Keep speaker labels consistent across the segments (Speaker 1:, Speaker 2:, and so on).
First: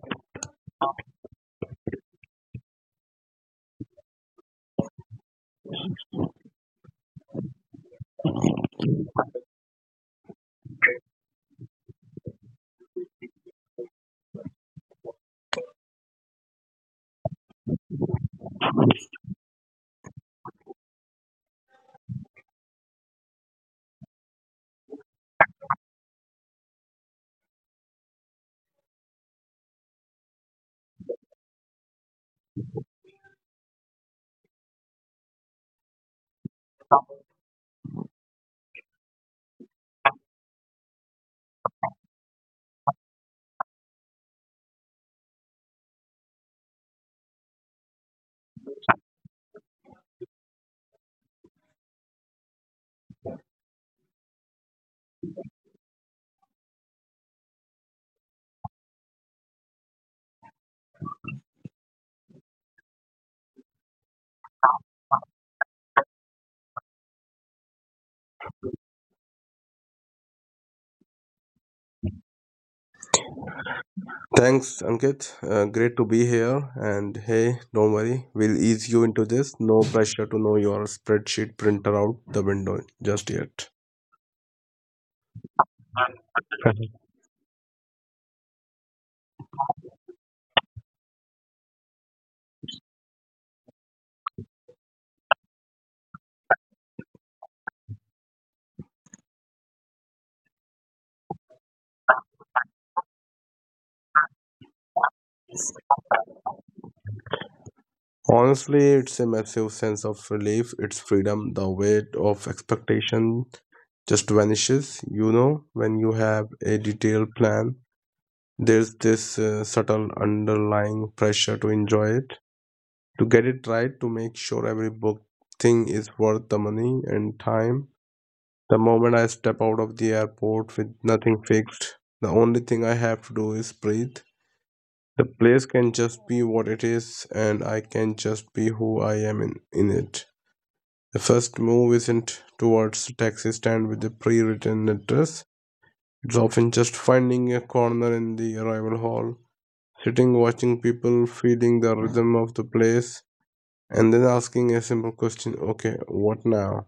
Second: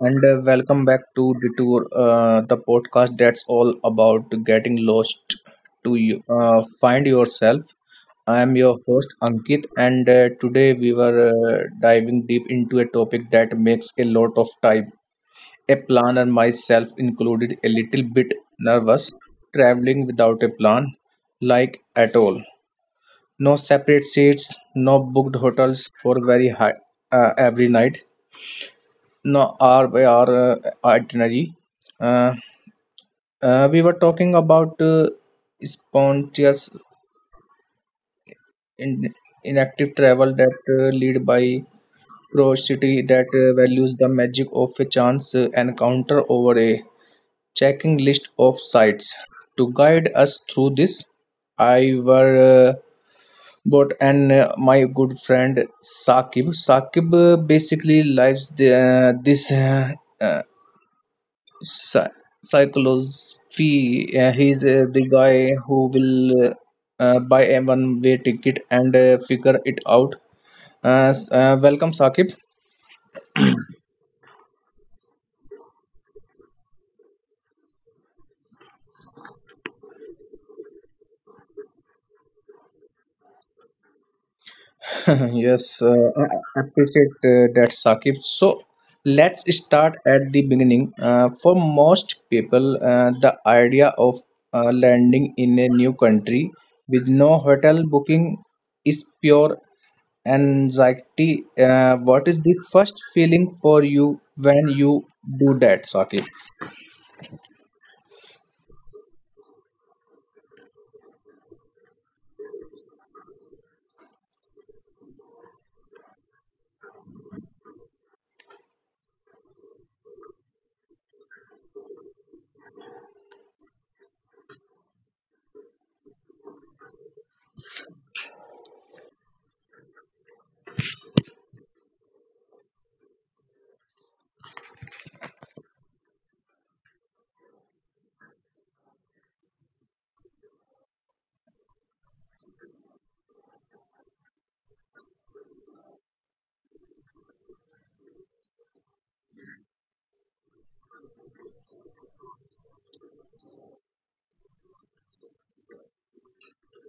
Speaker 1: and welcome back to Detour, the podcast that's all about getting lost to you, find yourself. I am your host Ankit, and today we were diving deep into a topic that makes a lot of time a planner, myself included, a little bit nervous traveling without a plan, like at all. No separate seats, no booked hotels for very high every night no, our by our itinerary. Uh, we were talking about spontaneous in, inactive travel that lead by curiosity that values the magic of a chance encounter over a checking list of sites. To guide us through this, I were bought and my good friend Sakib. Sakib basically lives this. Uh, Psy- Cyclosophy. He's the guy who will buy a one-way ticket and figure it out. Welcome, Sakib.
Speaker 2: Thanks, Ankit. Great to be here. And hey, don't worry, we'll ease you into this. No pressure to know your spreadsheet printer out the window just yet.
Speaker 1: Yes, I appreciate that, Sakib. So let's start at the beginning. For most people, the idea of landing in a new country with no hotel booking is pure anxiety. What is the first feeling for you when you do that, Sakib?
Speaker 2: Honestly, it's a massive sense of relief. It's freedom. The weight of expectation just vanishes. You know, when you have a detailed plan, there's this subtle underlying pressure to enjoy it, to get it right, to make sure every book thing is worth the money and time. The moment I step out of the airport with nothing fixed, the only thing I have to do is breathe. The place can just be what it is, and I can just be who I am in it. The first move isn't towards a taxi stand with a pre written address, it's often just finding a corner in the arrival hall, sitting, watching people, feeling the rhythm of the place, and then asking a simple question, okay, what now?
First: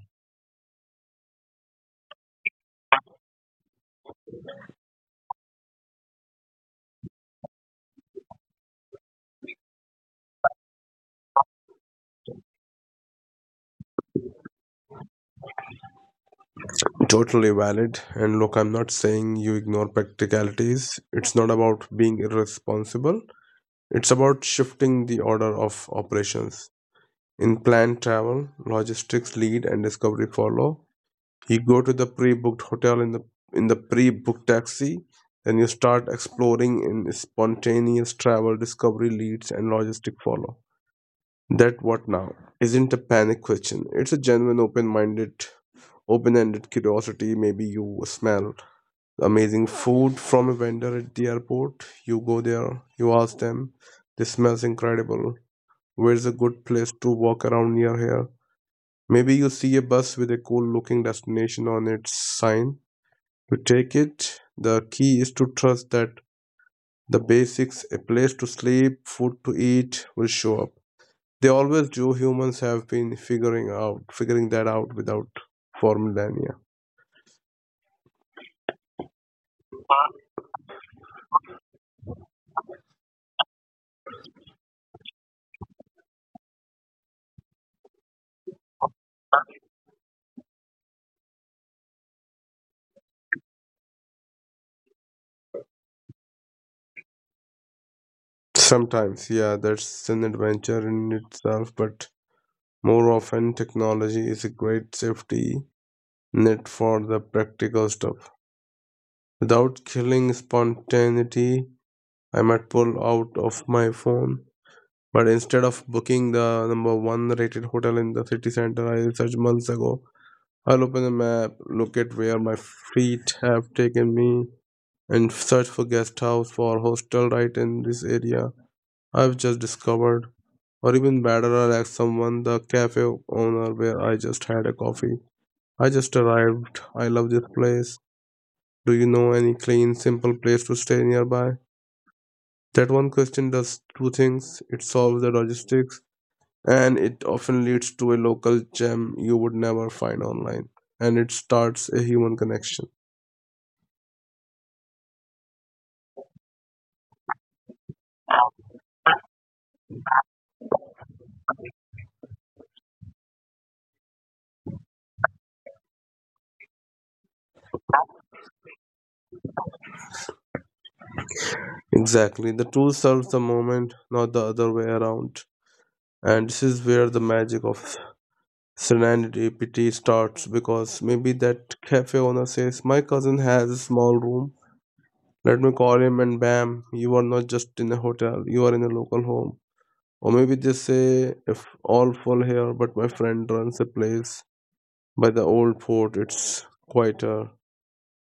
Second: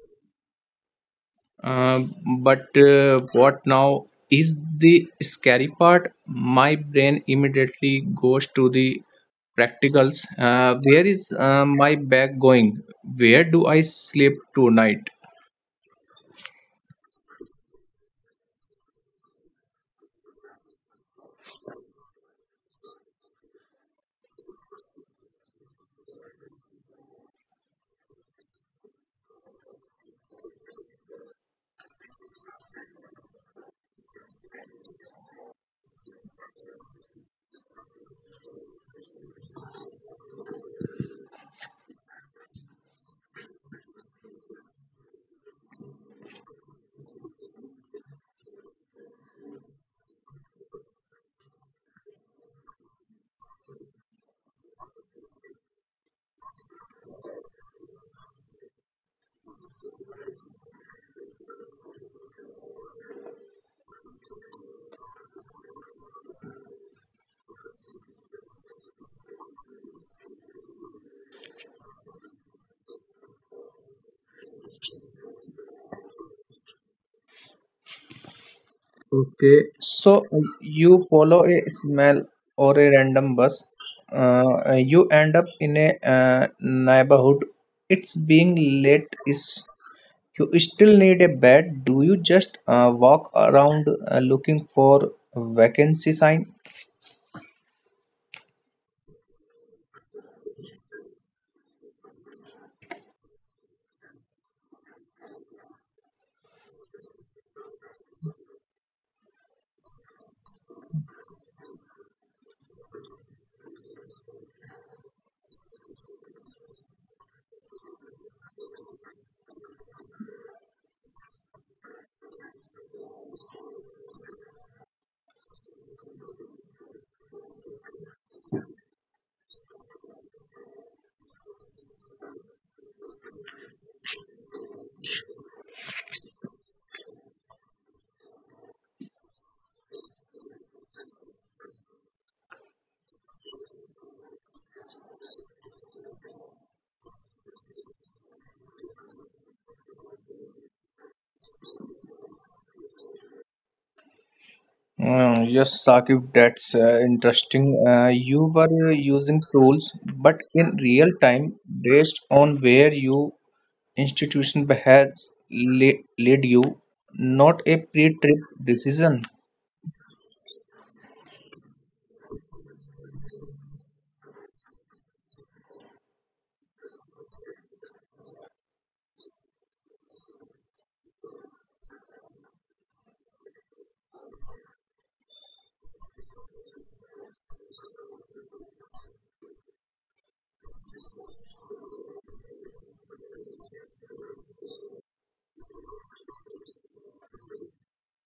Speaker 1: Um, but what now is the scary part? My brain immediately goes to the practicals. Where is my bag going? Where do I sleep tonight?
Speaker 2: Totally valid. And look, I'm not saying you ignore practicalities. It's not about being irresponsible, it's about shifting the order of operations. In planned travel, logistics lead and discovery follow. You go to the pre-booked hotel in the pre-booked taxi, then you start exploring in spontaneous travel, discovery leads and logistic follow. That what now isn't a panic question. It's a genuine open-minded open-ended curiosity. Maybe you smell amazing food from a vendor at the airport. You go there, you ask them, this smells incredible. Where's a good place to walk around near here? Maybe you see a bus with a cool looking destination on its sign. You take it. The key is to trust that the basics, a place to sleep, food to eat, will show up. They always do. Humans have been figuring that out without for millennia.
Speaker 1: Okay, so you follow a smell or a random bus. You end up in a neighborhood. It's being late is you still need a bed. Do you just walk around looking for vacancy sign?
Speaker 2: Sometimes, yeah, that's an adventure in itself, but more often, technology is a great safety net for the practical stuff. Without killing spontaneity, I might pull out of my phone. But instead of booking the number one rated hotel in the city center I researched months ago, I'll open the map, look at where my feet have taken me, and search for guest house or hostel right in this area I've just discovered. Or even better, I'll ask someone, the cafe owner where I just had a coffee. I just arrived. I love this place. Do you know any clean, simple place to stay nearby? That one question does 2 things, it solves the logistics, and it often leads to a local gem you would never find online. And it starts a human connection.
Speaker 1: Mm, yes, Sakib, that's interesting. You were using tools, but in real time, based on where your institution has led you, not a pre-trip decision.
Speaker 2: Exactly. The tool serves the moment, not the other way around. And this is where the magic of Serenity PT starts because maybe that cafe owner says, my cousin has a small room, let me call him, and bam, you are not just in a hotel, you are in a local home. Or maybe just say, if all fall here, but my friend runs a place by the old fort, it's quieter.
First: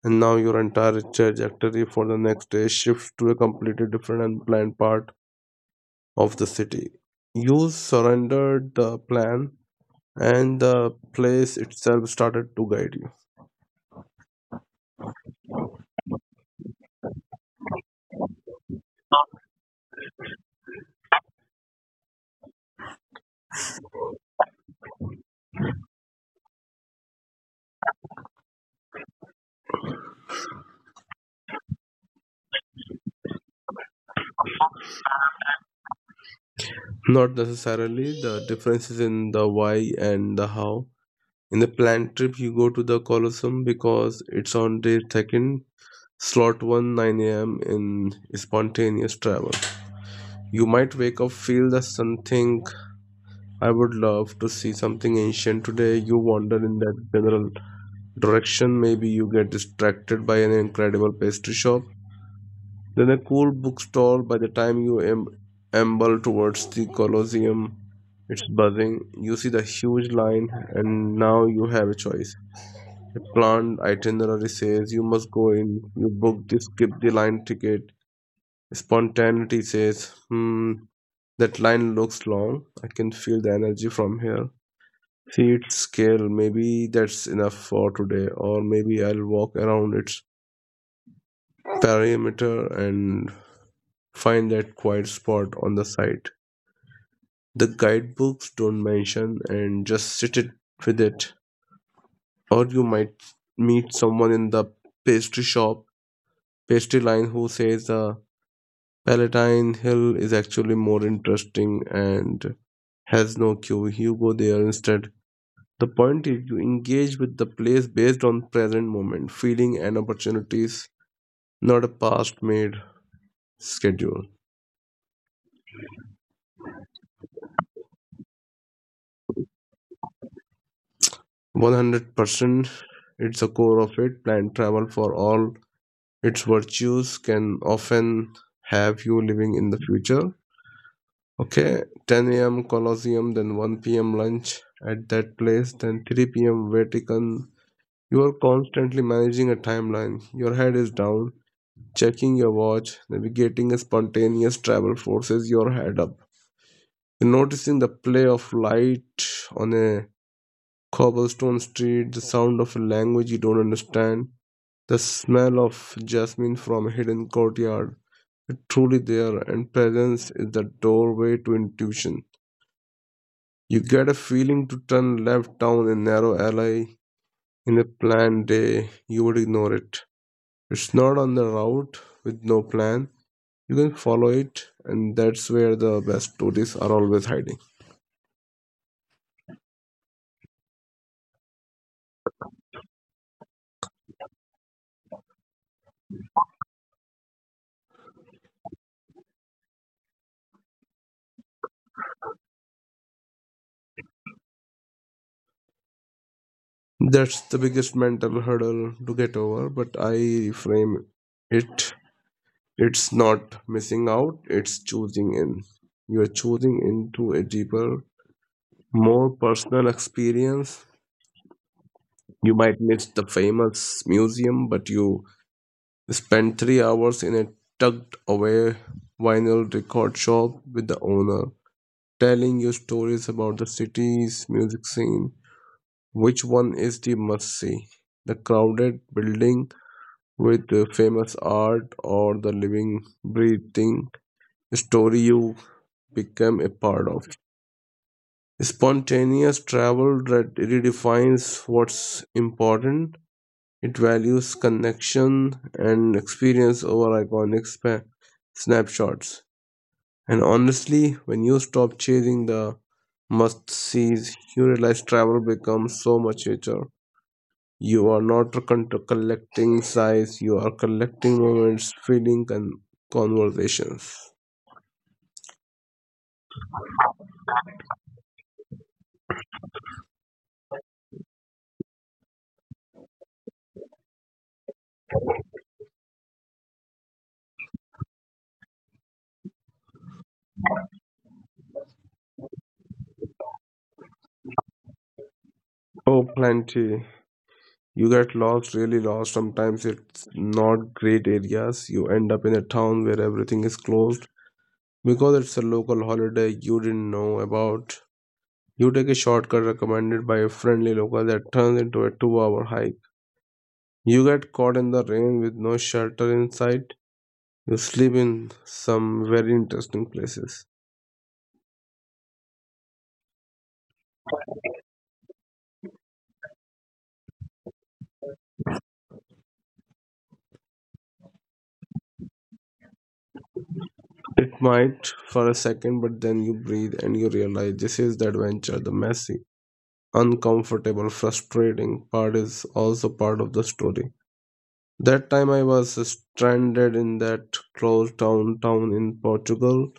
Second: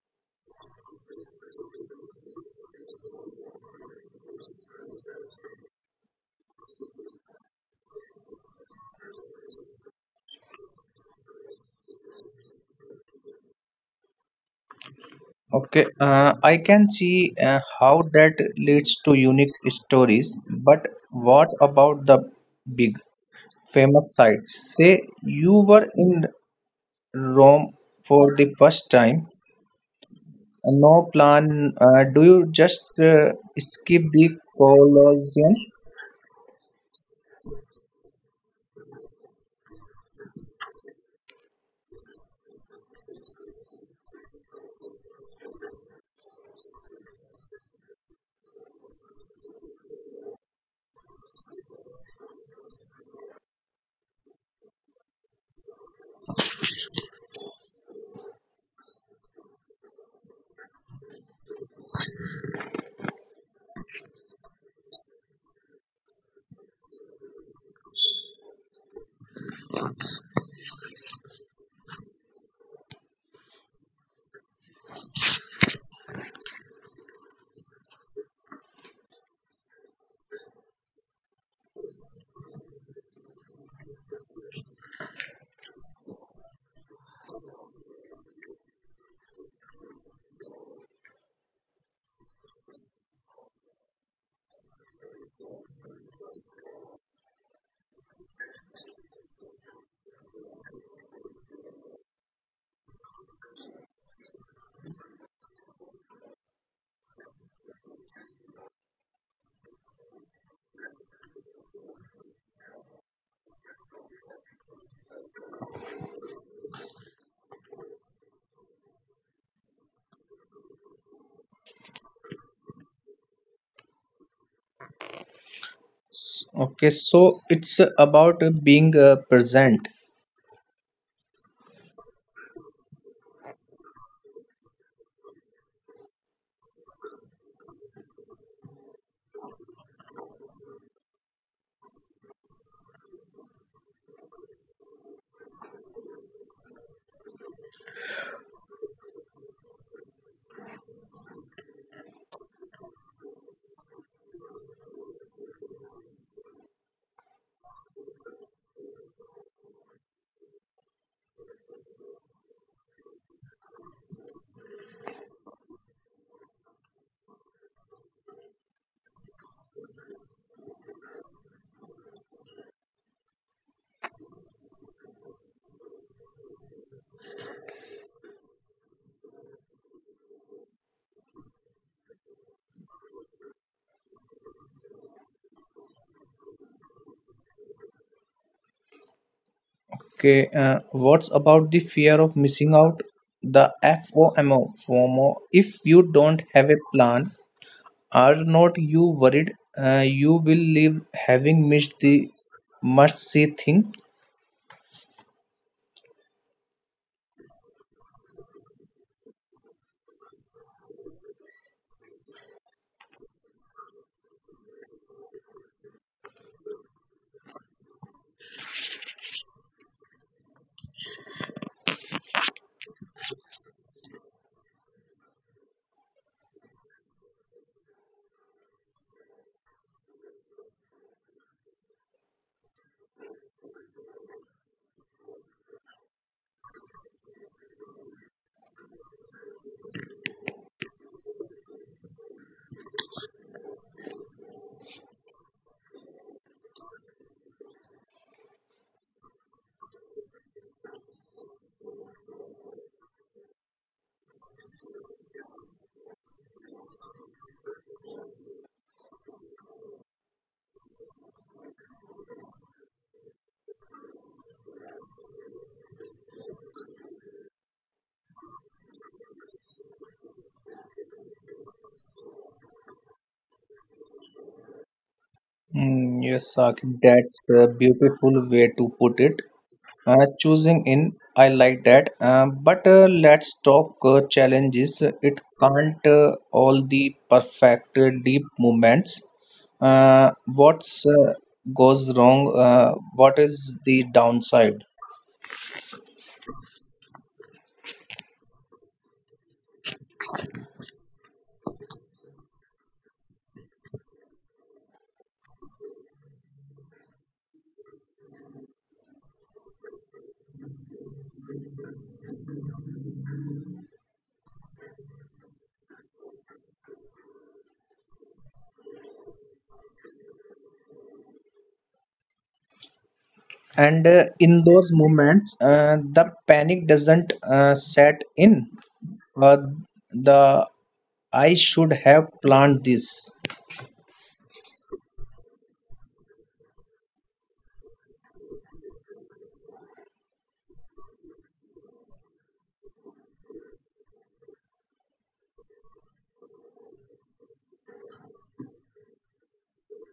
Speaker 2: And now your entire trajectory for the next day shifts to a completely different and planned part of the city. You surrendered the plan, and the place itself started to guide you.
Speaker 1: Okay, I can see how that leads to unique stories, but what about the big? Famous sites. Say you were in Rome for the first time, no plan. Do you just skip the Colosseum?
Speaker 2: Not necessarily, the differences in the why and the how. In the planned trip, you go to the colosseum because it's on day second, slot 1 9 a.m. In spontaneous travel, you might wake up, feel the sun, think, I would love to see something ancient today. You wander in that general direction, maybe you get distracted by an incredible pastry shop, then a cool bookstore. By the time you amble towards the colosseum, it's buzzing. You see the huge line, and now you have a choice. The planned itinerary says you must go in, you book this, skip the line ticket. Spontaneity says, hmm, that line looks long. I can feel the energy from here. Seat scale, maybe that's enough for today, or maybe I'll walk around its perimeter and find that quiet spot on the side. The guidebooks don't mention and just sit it with it. Or you might meet someone in the pastry shop, pastry line, who says, Palatine Hill is actually more interesting and has no queue. You go there instead. The point is you engage with the place based on present moment, feeling and opportunities, not a past made schedule.
Speaker 1: Okay, so it's about being present.
Speaker 2: 100% it's a core of it. Planned travel for all its virtues can often have you living in the future. Okay, 10 a.m. Colosseum, then 1 p.m. lunch at that place, then 3 p.m. Vatican. You are constantly managing a timeline. Your head is down, checking your watch, navigating a spontaneous travel forces your head up. You're noticing the play of light on a cobblestone street, the sound of a language you don't understand, the smell of jasmine from a hidden courtyard. You're truly there, and presence is the doorway to intuition. You get a feeling to turn left down a narrow alley. In a planned day, you would ignore it. It's not on the route. With no plan, you can follow it, and that's where the best tourists are always hiding.
Speaker 1: Okay, what's about the fear of missing out? The FOMO, FOMO. If you don't have a plan, are not you worried you will leave having missed the must see thing?
Speaker 2: That's the biggest mental hurdle to get over, but I frame it. It's not missing out, it's choosing in. You are choosing into a deeper, more personal experience. You might miss the famous museum, but you spend 3 hours in a tucked away vinyl record shop with the owner telling you stories about the city's music scene. Which one is the must see? The crowded building with the famous art, or the living, breathing story you become a part of? Spontaneous travel that redefines what's important. It values connection and experience over iconic snapshots. And honestly, when you stop chasing the must sees, you realize travel becomes so much richer. You are not collecting sights, you are collecting moments, feeling, and conversations.
Speaker 1: Mm, yes, Saqib, that's a beautiful way to put it. Choosing in, I like that. But let's talk challenges. It can't all the perfect deep movements. What's goes wrong? What is the downside?
Speaker 2: Oh, plenty. You get lost, really lost. Sometimes it's not great areas. You end up in a town where everything is closed because it's a local holiday you didn't know about. You take a shortcut recommended by a friendly local that turns into a 2 hour hike. You get caught in the rain with no shelter in sight. You sleep in some very interesting places.
Speaker 1: And in those moments, the panic doesn't set in. Uh, the I should have planned this.
Speaker 2: It might for a second, but then you breathe and you realize this is the adventure. The messy, uncomfortable, frustrating part is also part of the story. That time I was stranded in that closed town in Portugal.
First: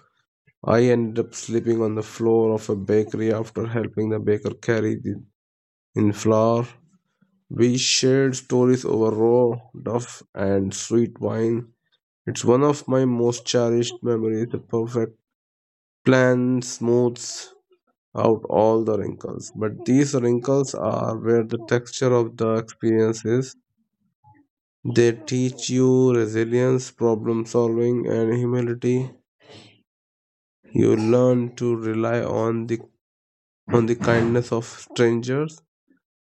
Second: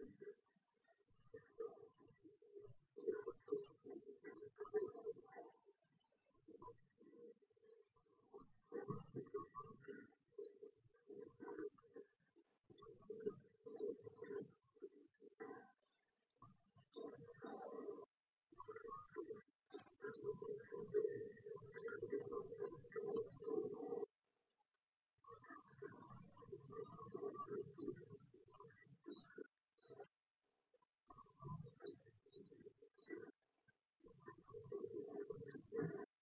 Speaker 2: I ended up sleeping on the floor of a bakery after helping the baker carry the in flour. We shared stories over raw, duff, and sweet wine. It's one of my most cherished memories. The perfect plan smooths out all the wrinkles. But these wrinkles are where the texture of the experience is. They teach you resilience, problem solving, and humility. You learn to rely on the kindness of strangers,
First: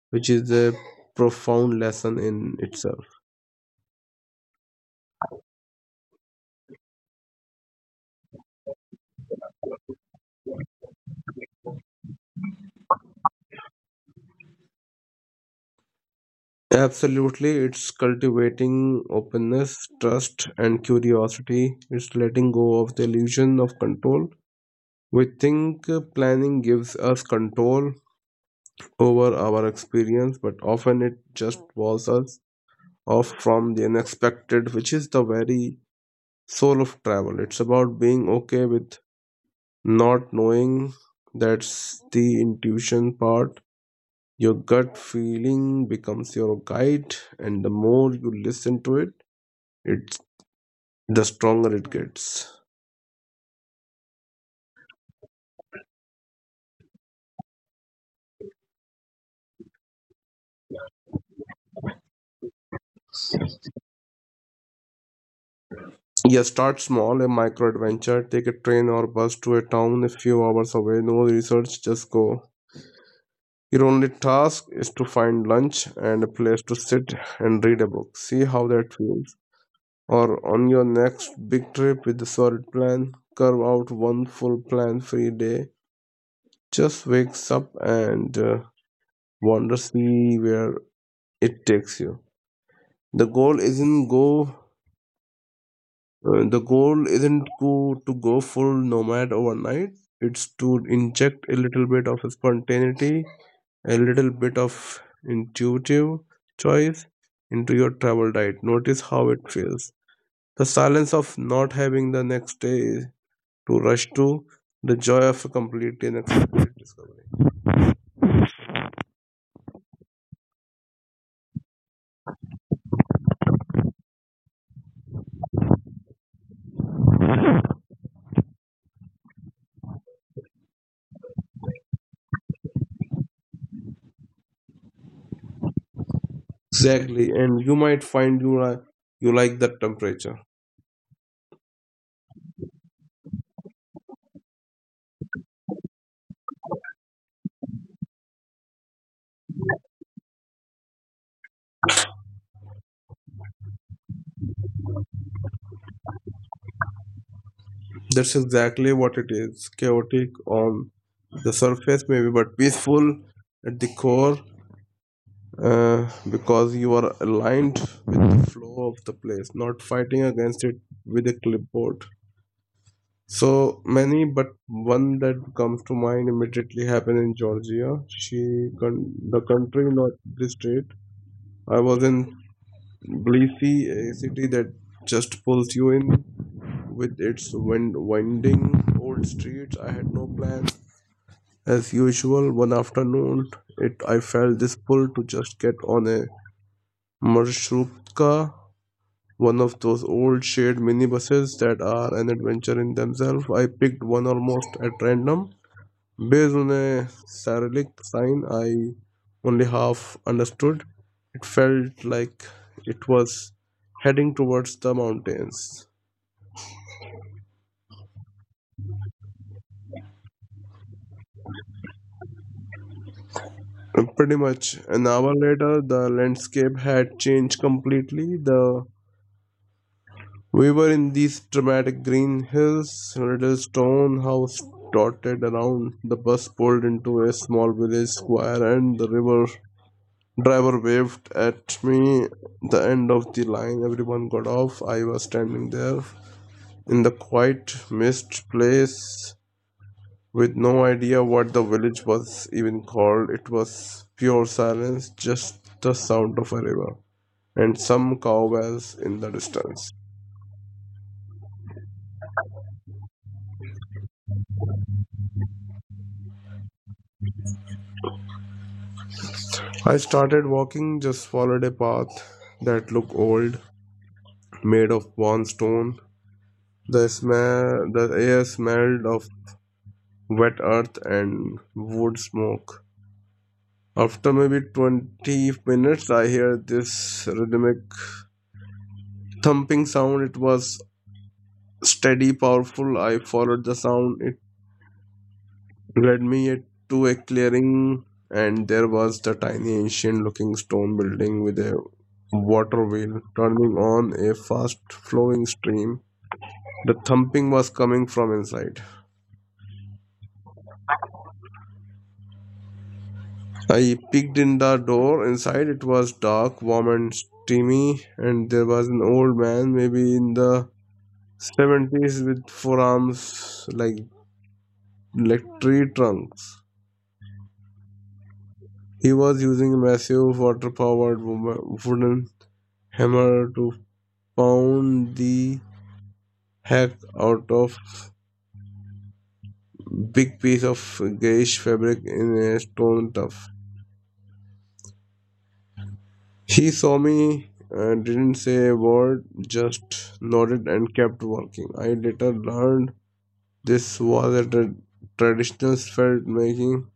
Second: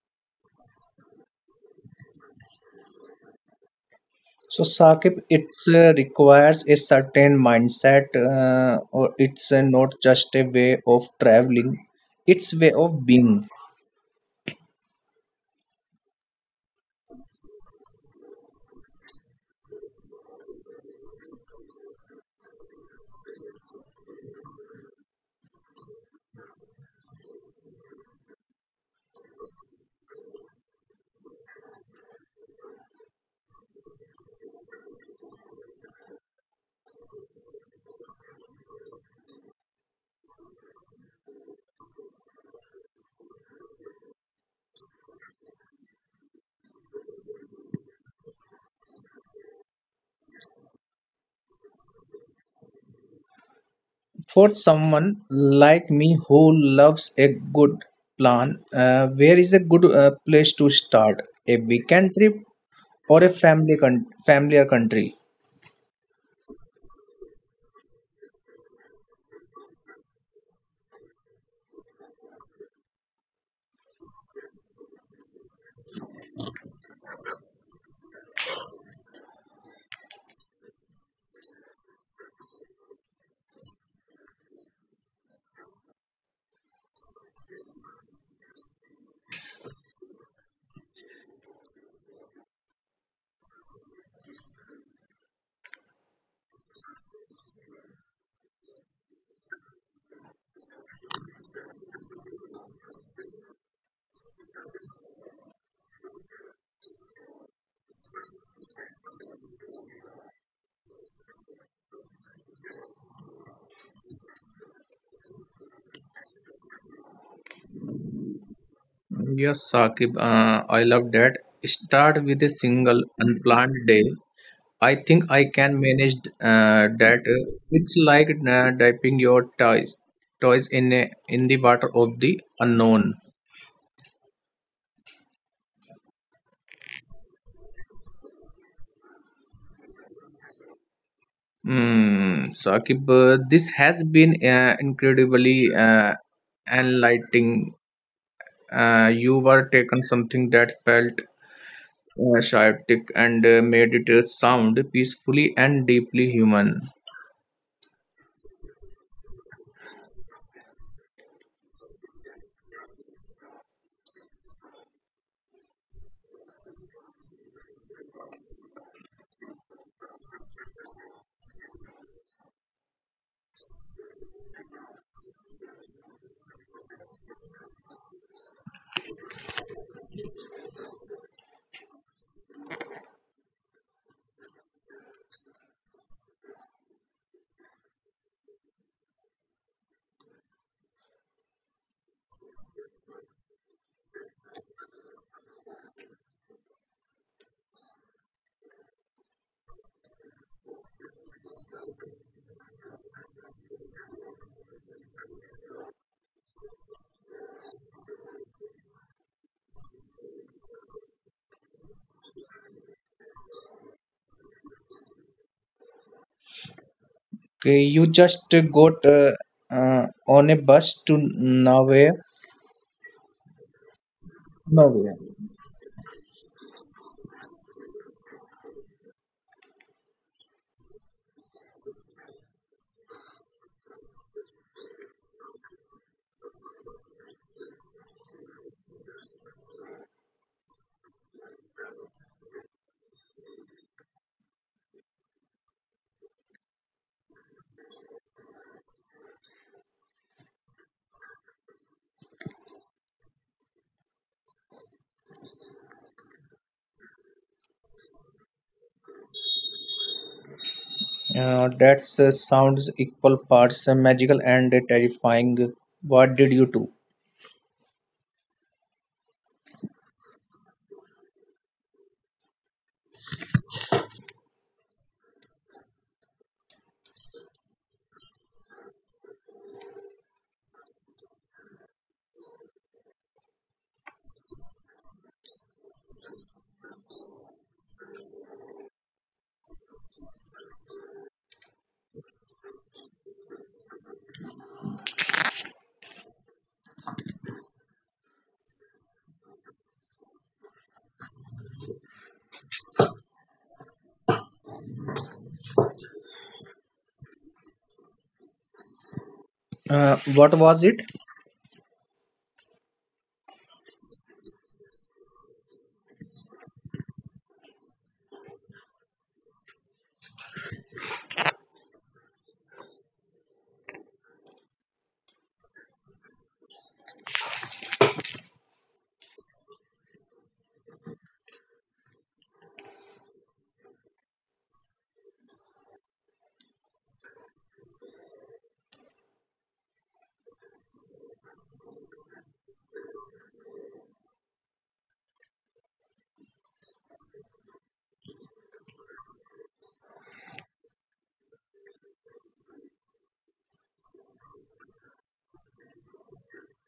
Speaker 2: which is a profound lesson in itself.
Speaker 1: So, Saqib, it requires a certain mindset, or it's not just a way of traveling, it's way of being.
Speaker 2: Absolutely, it's cultivating openness, trust, and curiosity. It's letting go of the illusion of control. We think planning gives us control over our experience, but often it just walls us off from the unexpected, which is the very soul of travel. It's about being okay with not knowing. That's the intuition part. Your gut feeling becomes your guide, and the more you listen to it, the stronger it gets.
Speaker 1: For someone like me who loves a good plan, where is a good place to start? A weekend trip or a family familiar country?
Speaker 2: Yeah, start small, a micro adventure. Take a train or bus to a town a few hours away. No research, just go. Your only task is to find lunch and a place to sit and read a book. See how that feels. Or on your next big trip with a solid plan, carve out one full plan free day. Just wakes up and wander, see where it takes you. The goal isn't go the goal isn't go, to go full nomad overnight. It's to inject a little bit of spontaneity, a little bit of intuitive choice into your travel diet. Notice how it feels. The silence of not having the next day to rush to, the joy of a completely unexpected discovery.
Speaker 1: Yes, Saqib, I love that. Start with a single unplanned day. I think I can manage that. It's like dipping your toys in the water of the unknown.
Speaker 2: Exactly, and you might find you like that temperature.
Speaker 1: Mm, Saqib, this has been incredibly enlightening. You were taken something that felt chaotic and made it sound peacefully and deeply human.
Speaker 2: That's exactly what it is, chaotic on the surface, maybe, but peaceful at the core because you are aligned with the flow of the place, not fighting against it with a clipboard. So many, but one that comes to mind immediately happened in Georgia. She, con- the country, not the state. I was in Tbilisi, a city that just pulls you in with its winding old streets. I had no plans. As usual, one afternoon it I felt this pull to just get on a marshrutka, one of those old shared minibuses that are an adventure in themselves. I picked one almost at random. Based on a Cyrillic sign I only half understood, it felt like it was heading towards the mountains.
Speaker 1: Okay, you just got on a bus to nowhere.
Speaker 2: Pretty much an
Speaker 1: Nowhere.
Speaker 2: hour later, the landscape had changed completely. The We were in these dramatic green hills, a little stone house dotted around. The bus pulled into a small village square, and the river driver waved at me. The end of the line, everyone got off. I was standing there in the quiet, mist place with no idea what the village was even called. It was pure silence, just the sound of a river and some cow bells in the distance.
Speaker 1: That sounds equal parts magical and terrifying. What did you do?
Speaker 2: I started walking, just followed a path that looked old, made of worn stone. The smell, the air smelled of wet earth and wood smoke. After maybe 20 minutes, I heard this rhythmic thumping sound. It was steady, powerful. I followed the sound. It Led me yet to a clearing, and there was the tiny ancient-looking stone building with a water wheel turning on a fast-flowing stream. The thumping was coming from inside.
Speaker 1: What was it?
Speaker 2: I peeked in the door. Inside it was dark, warm, and steamy, and there was an old man, maybe in the 70s, with forearms like tree trunks. He was using a massive water powered wooden hammer to pound the heck out of big piece of grayish fabric in a stone tuff. He saw me, didn't say a word, just nodded and kept working. I later learned this was at a traditional felt making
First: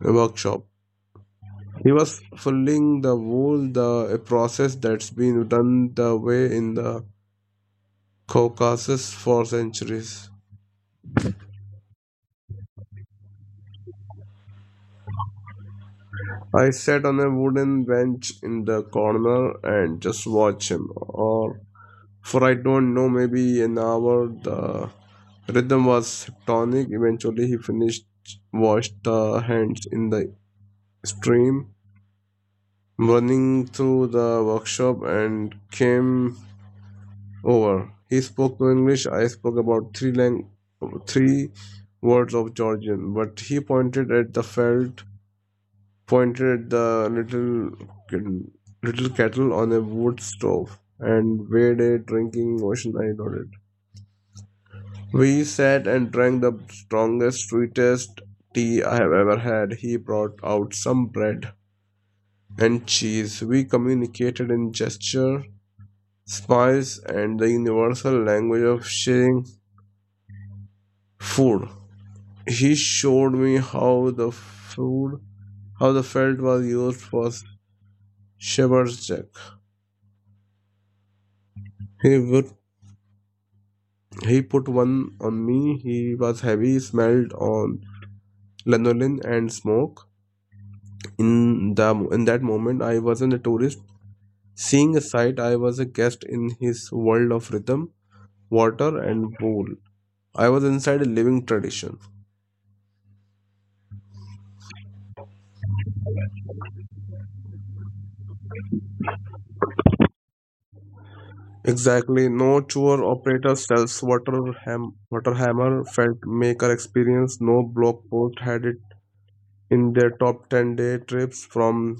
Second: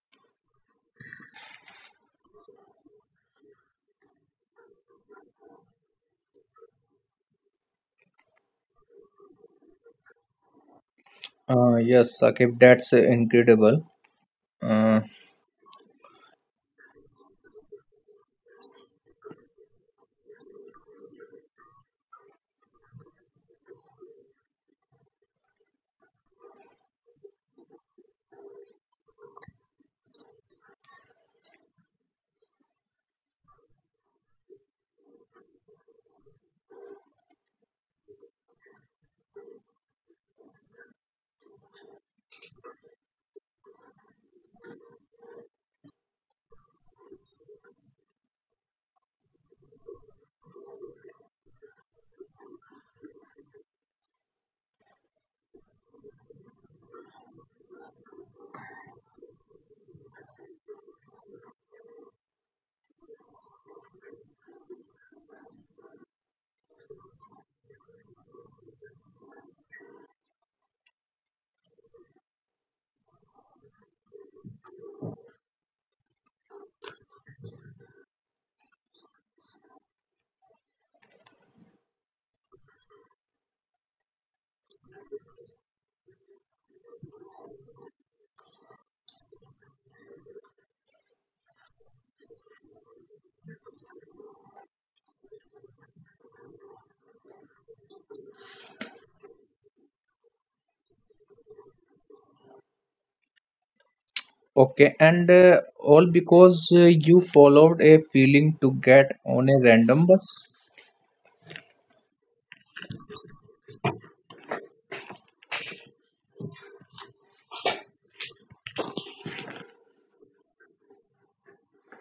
Speaker 2: workshop. He was fulling the wool, the a process that's been done the way in the Caucasus for centuries.
Speaker 1: Yes, Sakib, that's incredible. Uh,
Speaker 2: I sat on a wooden bench in the corner and just watched him. Or for I don't know, maybe an hour. The rhythm was tonic. Eventually, he finished, washed the hands in the stream, running through the workshop, and came over. He spoke no English. I spoke about three words of Georgian, but he pointed at the felt pointed the little kettle on a wood stove and weighed it, drinking ocean eyed nodded. We sat and drank the strongest, sweetest tea I have ever had. He brought out some bread and cheese. We communicated in gesture, smiles, and the universal language of sharing food. He showed me how the felt was used for shepherd's check. He would He put one on me. He was heavy, smelled on lanolin and smoke. In that moment, I wasn't a tourist seeing a sight. I was a guest in his world of rhythm, water, and pool. I was inside a living tradition.
Speaker 1: okay, and all because you followed a feeling to get on a random bus?
Speaker 2: Exactly. No tour operator sells water hammer felt maker experience. No blog post had it in their top 10 day trips from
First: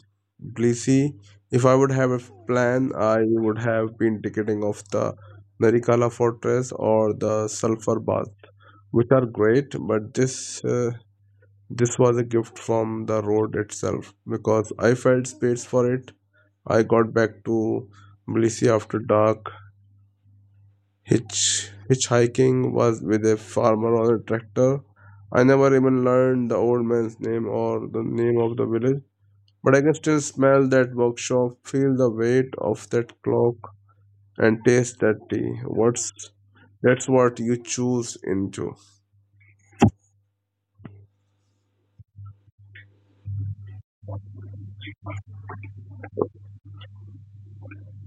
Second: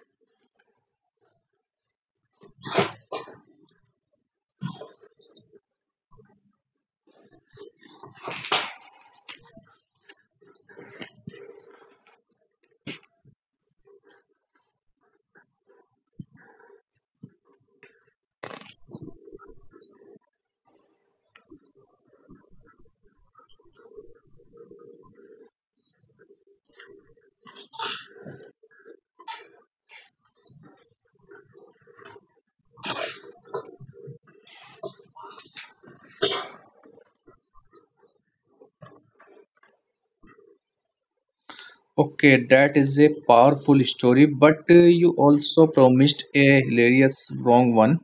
Speaker 2: Tbilisi. If I would have a plan, I would have been ticketing off the Narikala Fortress or the Sulphur Bath, which are great, but this was a gift from the road itself because I felt space for it. I got back to Tbilisi after dark. Hitchhiking was with a farmer on a tractor. I never even learned the old man's name or the name of the village, but I can still smell that workshop, feel the weight of that clock, and taste that tea. What's That's what you choose into.
Speaker 1: Okay, that is a powerful story, but you also promised a hilarious wrong one.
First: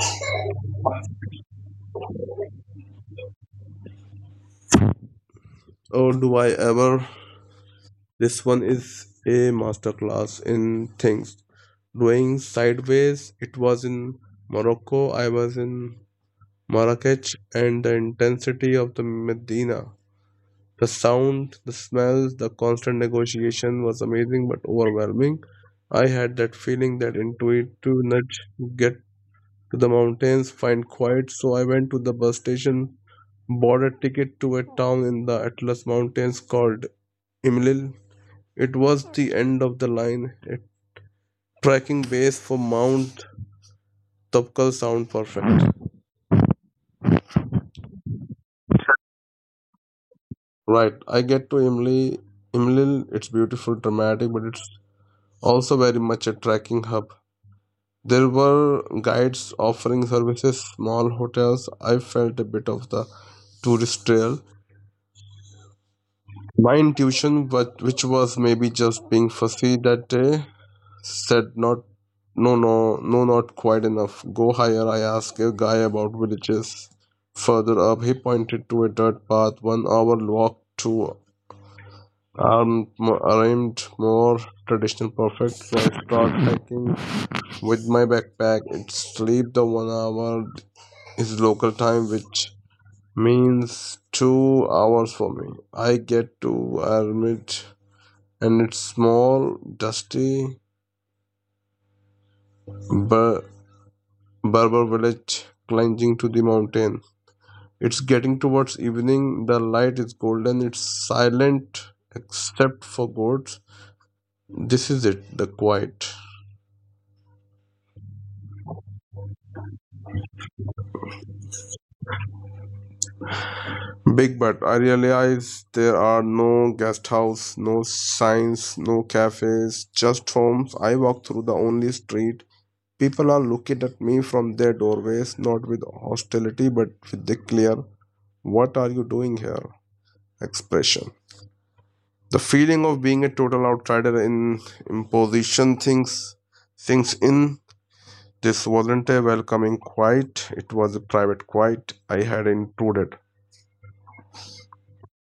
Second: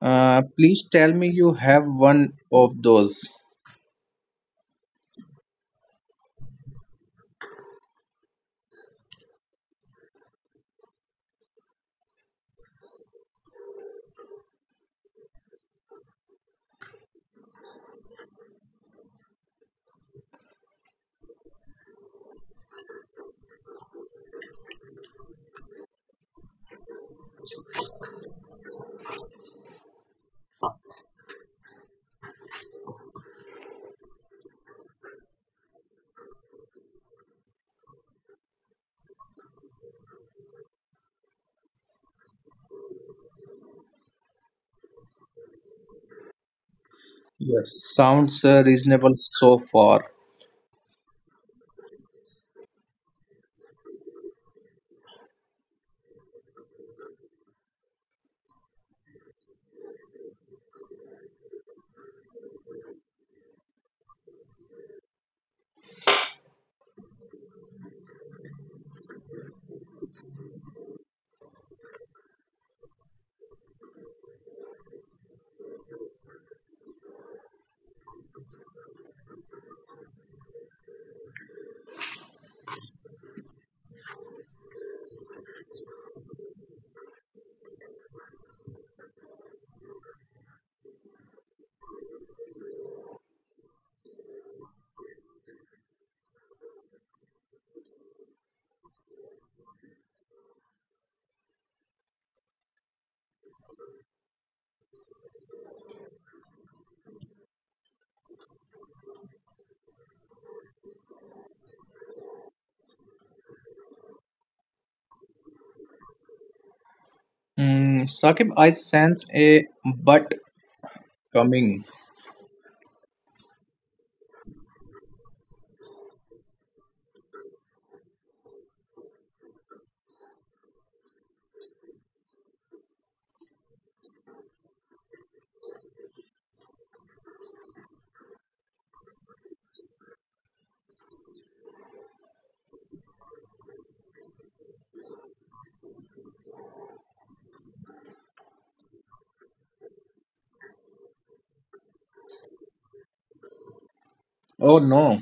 Speaker 1: Please tell me you have one of those.
Speaker 2: Or do I ever? This one is a masterclass in things. Doing sideways, it was in Morocco, I was in Marrakech, and the intensity of the Medina. The sound, the smells, the constant negotiation was amazing but overwhelming. I had that feeling, that intuitive nudge to get to the mountains, find quiet, so I went to the bus station, bought a ticket to a town in the Atlas Mountains called Imlil. It was the end of the line, a trekking base for Mount Topkal sound perfect.
Speaker 1: Yes. Sounds reasonable so far.
Speaker 2: Right, I get to Imlil, it's beautiful, dramatic, but it's also very much a trekking hub. There were guides offering services, small hotels. I felt a bit of the tourist trail. My intuition, but which was maybe just being fussy that day, said not no no no not quite enough. Go higher. I asked a guy about villages. Further up he pointed to a dirt path, 1 hour walk to armed, armed more traditional perfect. So I start hiking with my backpack. It sleep the 1 hour is local time, which means 2 hours for me. I get to Ermit and its small, dusty Ber- Berber village clinging to the mountain. It's getting towards evening, the light is golden, it's silent except for goats. This is it, the quiet.
Speaker 1: Mm, Saqib, I sense a but coming.
Speaker 2: Big but I realize there are no guest house, no signs, no cafes, just homes. I walk through the only street. People are looking at me from their doorways, not with hostility, but with the clear, what are you doing here? Expression. The feeling of being a total outsider in imposition things sinks in. This wasn't a welcoming quiet, it was a private quiet. I had intruded.
Speaker 1: Oh no.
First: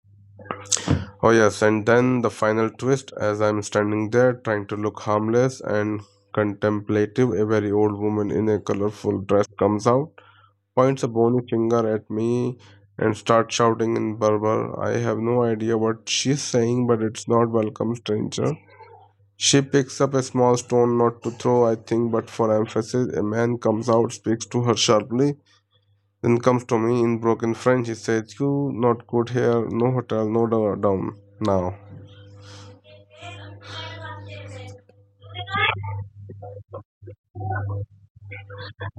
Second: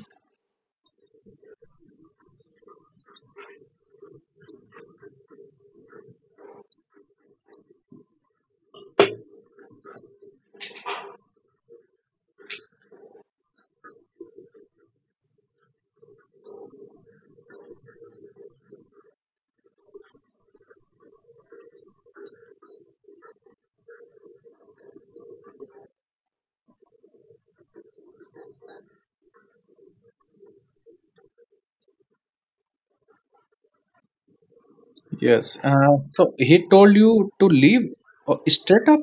Speaker 2: Oh, yes, and then the final twist as I'm standing there trying to look harmless and contemplative, a very old woman in a colorful dress comes out, points a bony finger at me and starts shouting in Berber. I have no idea what she's saying, but it's not welcome, stranger. She picks up a small stone, not to throw, I think, but for emphasis. A man comes out, speaks to her sharply, then comes to me in broken French. He says, "You not good here, no hotel, no do- down now."
Speaker 1: Yes. So he told you to leave oh, straight up.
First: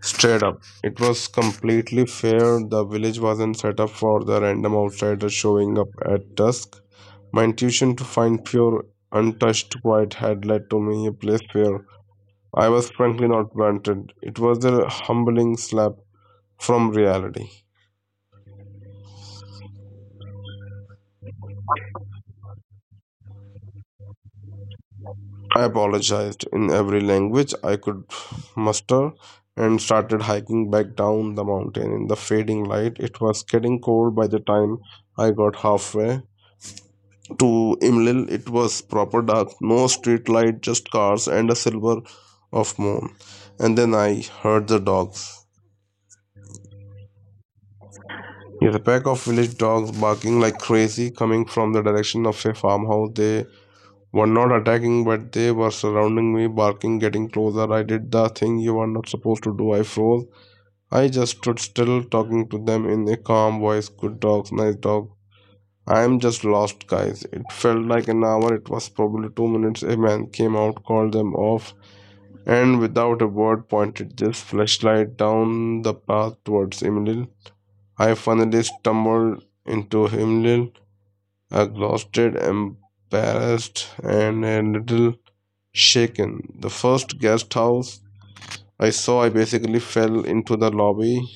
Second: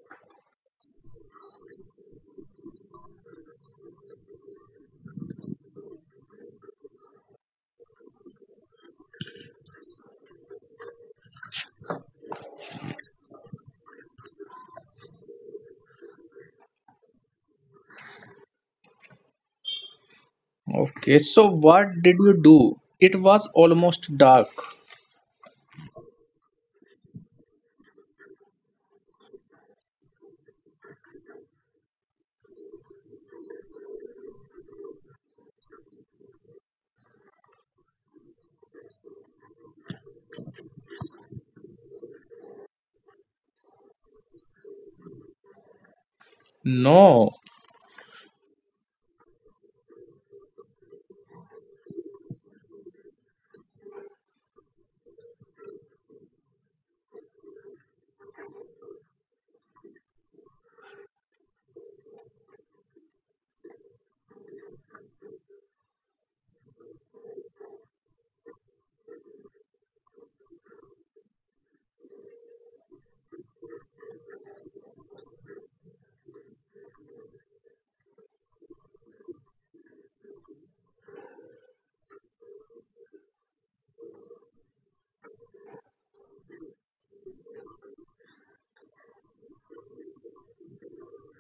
Speaker 2: Straight up. It was completely fair. The village wasn't set up for the random outsider showing up at dusk. My intuition to find pure, untouched quiet had led to me a place where I was frankly not wanted. It was a humbling slap from reality.
Speaker 1: Okay. So what did you do? It was almost dark.
Speaker 2: I apologized in every language I could muster and started hiking back down the mountain in the fading light. It was getting cold by the time I got halfway to Imlil, it was proper dark, no street light, just cars and a silver of moon. And then I heard the dogs.
Speaker 1: No.
Speaker 2: Yes, a pack of village dogs barking like crazy coming from the direction of a farmhouse. They were not attacking, but they were surrounding me, barking, getting closer. I did the thing you are not supposed to do. I froze. I just stood still, talking to them in a calm voice. Good dogs, nice dogs. I'm just lost, guys. It felt like an hour, it was probably 2 minutes. A man came out, called them off, and without a word pointed this flashlight down the path towards Emil. I finally stumbled into Emil, exhausted, embarrassed, and a little shaken. The first guest house I saw, I basically fell into the lobby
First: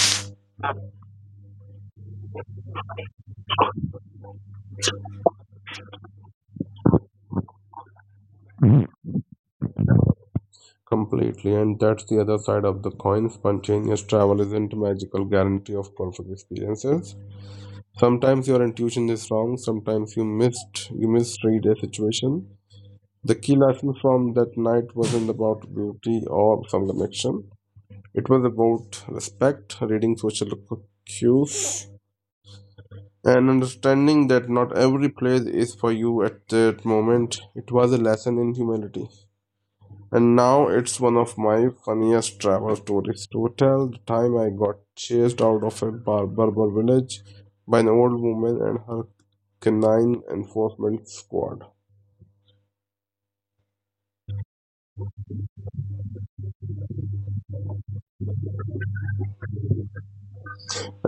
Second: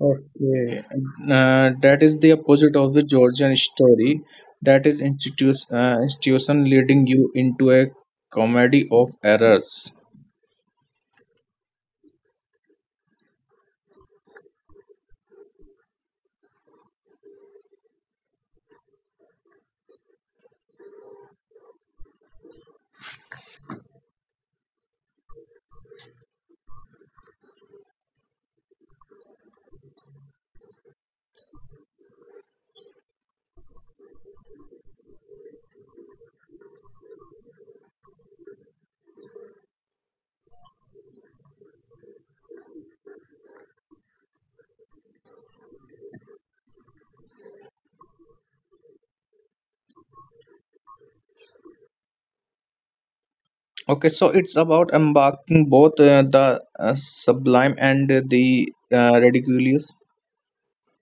Speaker 1: Okay, that is the opposite of the Georgian story. That is institution leading you into a comedy of errors.
Speaker 2: completely, and that's the other side of the coin. Spontaneous travel isn't a magical guarantee of perfect experiences. Sometimes your intuition is wrong, sometimes you misread a situation. The key lesson from that night wasn't about beauty or some connection. It was about respect, reading social cues, and understanding that not every place is for you at that moment. It was a lesson in humility. And now it's one of my funniest travel stories to tell, the time I got chased out of a Berber village by an old woman and her canine enforcement squad.
Speaker 1: Okay, so it's about embarking both the sublime and the ridiculous.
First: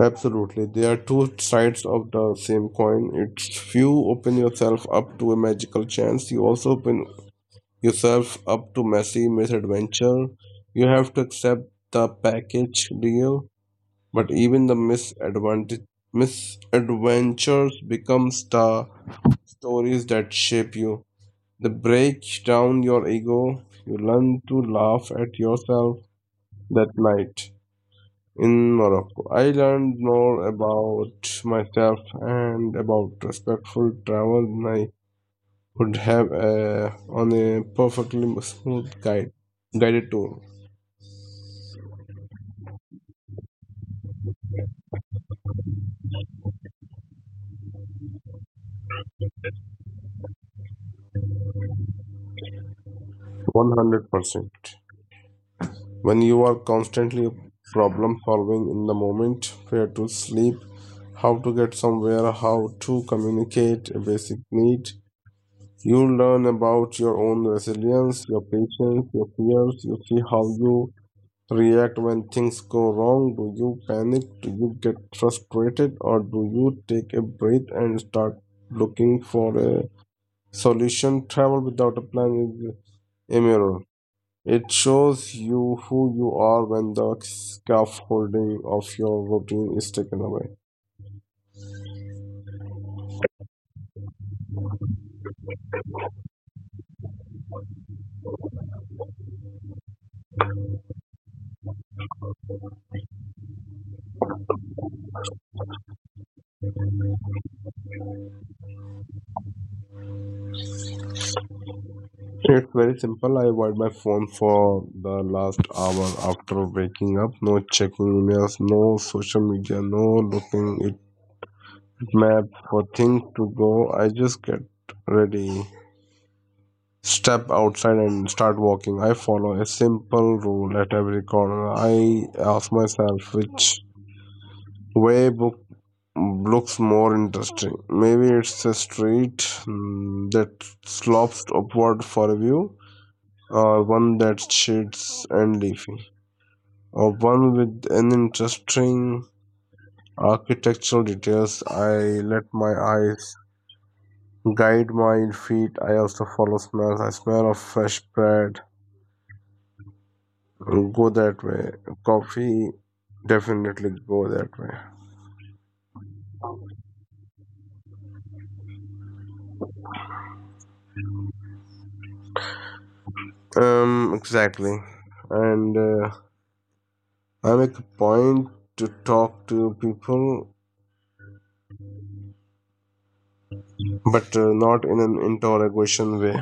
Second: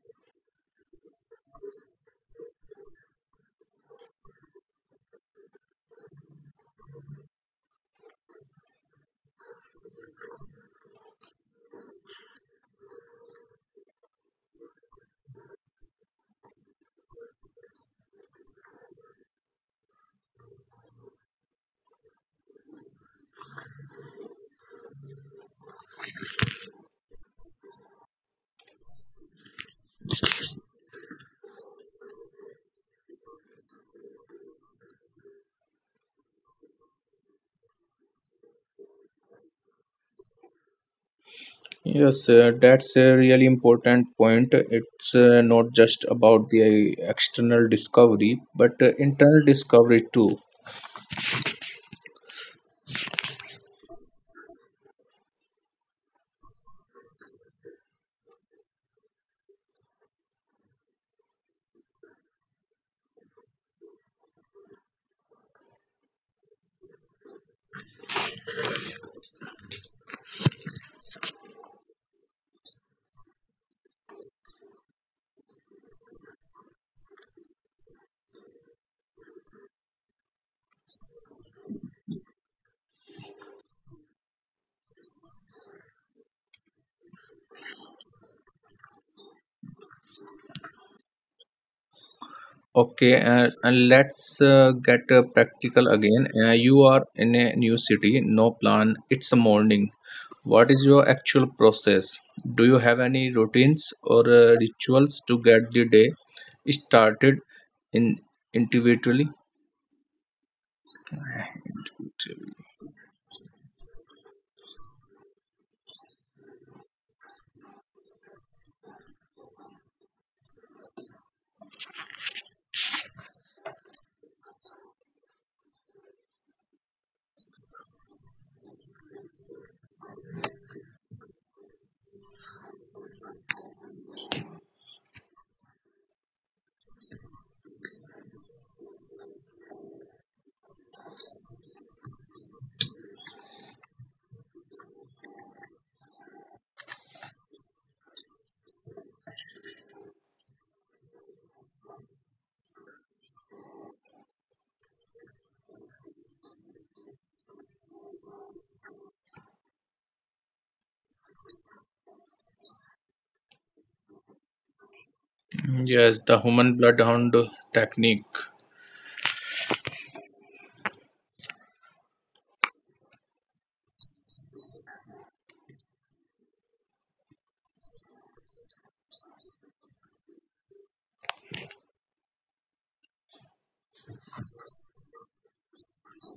Speaker 2: Absolutely, they are two sides of the same coin. It's you open yourself up to a magical chance, you also open yourself up to messy misadventure. You have to accept the package deal. But even the misadventures become star stories that shape you. They break down your ego. You learn to laugh at yourself that night in Morocco. I learned more about myself and about respectful travel than I would have on a perfectly smooth guided tour.
Speaker 1: Yes, that's a really important point. It's not just about the external discovery, but internal discovery too.
Speaker 2: 100%. When you are constantly problem solving in the moment, where to sleep, how to get somewhere, how to communicate a basic need, you learn about your own resilience, your patience, your fears. You see how you react when things go wrong. Do you panic? Do you get frustrated? Or do you take a breath and start looking for a solution? Travel without a plan is a mirror. It shows you who you are when the scaffolding of your routine is taken away.
Speaker 1: Okay, and let's get practical again. You are in a new city, no plan, it's a morning. What is your actual process? Do you have any routines or rituals to get the day started in individually?
Speaker 2: It's very simple. I avoid my phone for the last hour after waking up. No checking emails, no social media, no looking at map for things to go. I just get ready, step outside and start walking. I follow a simple rule at every corner. I ask myself which way book looks more interesting. Maybe it's a street that slopes upward for a view, or one that's shades and leafy, or one with an interesting architectural details. I let my eyes guide my feet. I also follow smells. I smell of fresh bread. Go that way. Coffee definitely go that way.
Speaker 1: Yes, the human bloodhound technique.
Speaker 2: Exactly, and. Uh, I make a point to talk to people, but not in an interrogation way.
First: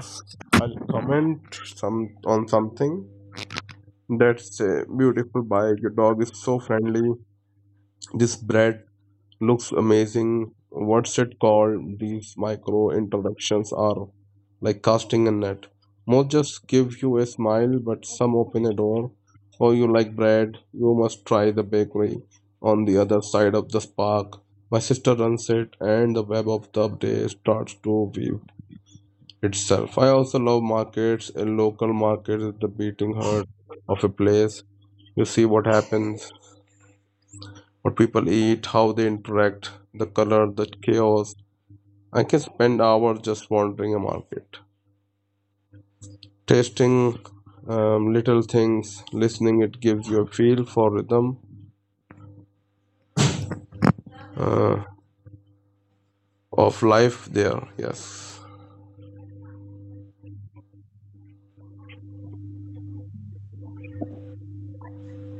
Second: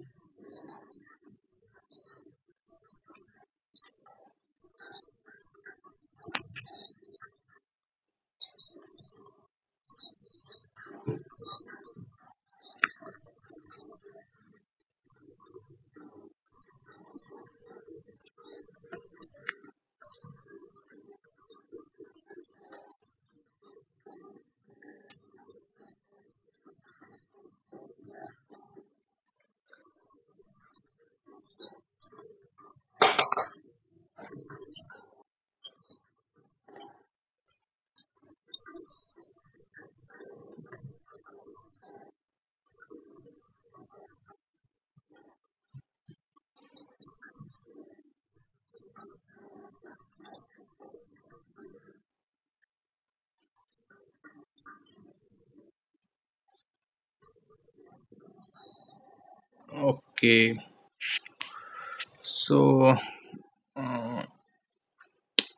Speaker 2: I'll comment some on something. That's beautiful. By your dog is so friendly. This bread looks amazing. What's it called? These micro introductions are like casting a net. Most just give you a smile, but some open a door. Oh, you like bread? You must try the bakery on the other side of the park. My sister runs it, and the web of the day starts to weave itself. I also love markets. A local market is the beating heart of a place. You see what happens, what people eat, how they interact, the color, the chaos, I can spend hours just wandering a market, tasting little things, listening. It gives you a feel for rhythm uh, of life there. Yes,
Speaker 1: Okay, so. uh,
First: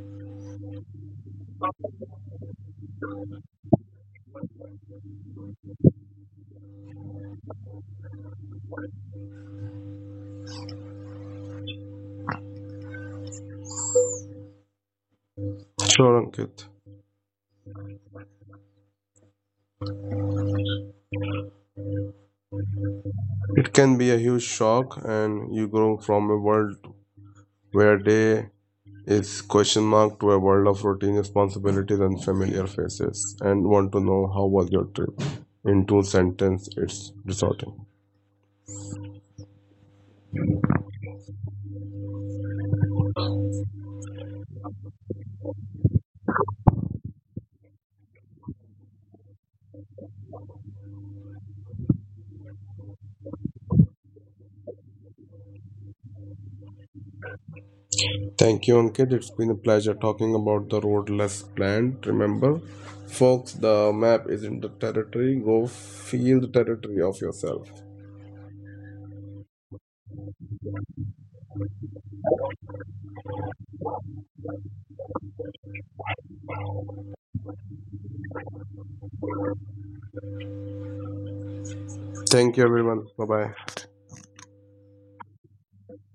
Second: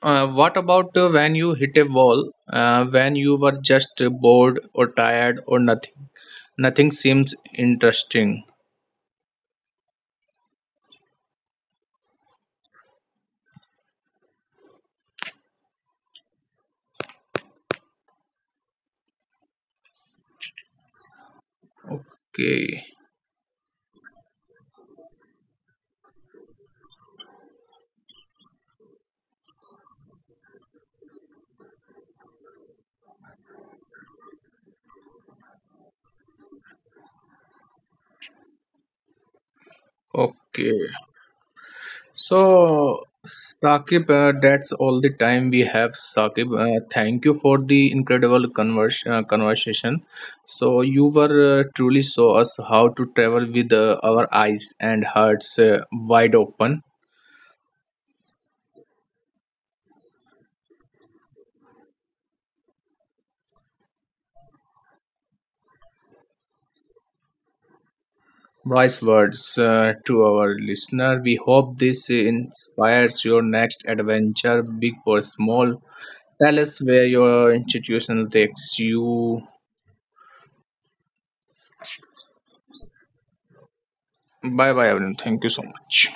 Speaker 1: What about when you hit a wall, when you were just bored or tired or nothing? Nothing seems interesting.
Speaker 2: sure, Ankit.
Speaker 1: Okay,
Speaker 2: It can be a huge shock, and you grow from a world where day is question mark to a world of routine responsibilities and familiar faces, and want to know how was your trip. In two sentences, it's distorting.
Speaker 1: okay. So, Saqib, that's all the time we have, Saqib. Thank you for the incredible conversation. So, you were truly show us how to travel with our eyes and hearts wide open.
Speaker 2: Thank you, Ankit. It's been a pleasure talking about the road less planned. Remember, folks, the map isn't the territory. Go feel the territory of yourself.
Speaker 1: Wise words to our listener. We hope this inspires your next adventure, big or small. Tell us where your institution takes you.
Speaker 2: Thank you, everyone. Bye bye.
Speaker 1: Bye bye, everyone. Thank you so much.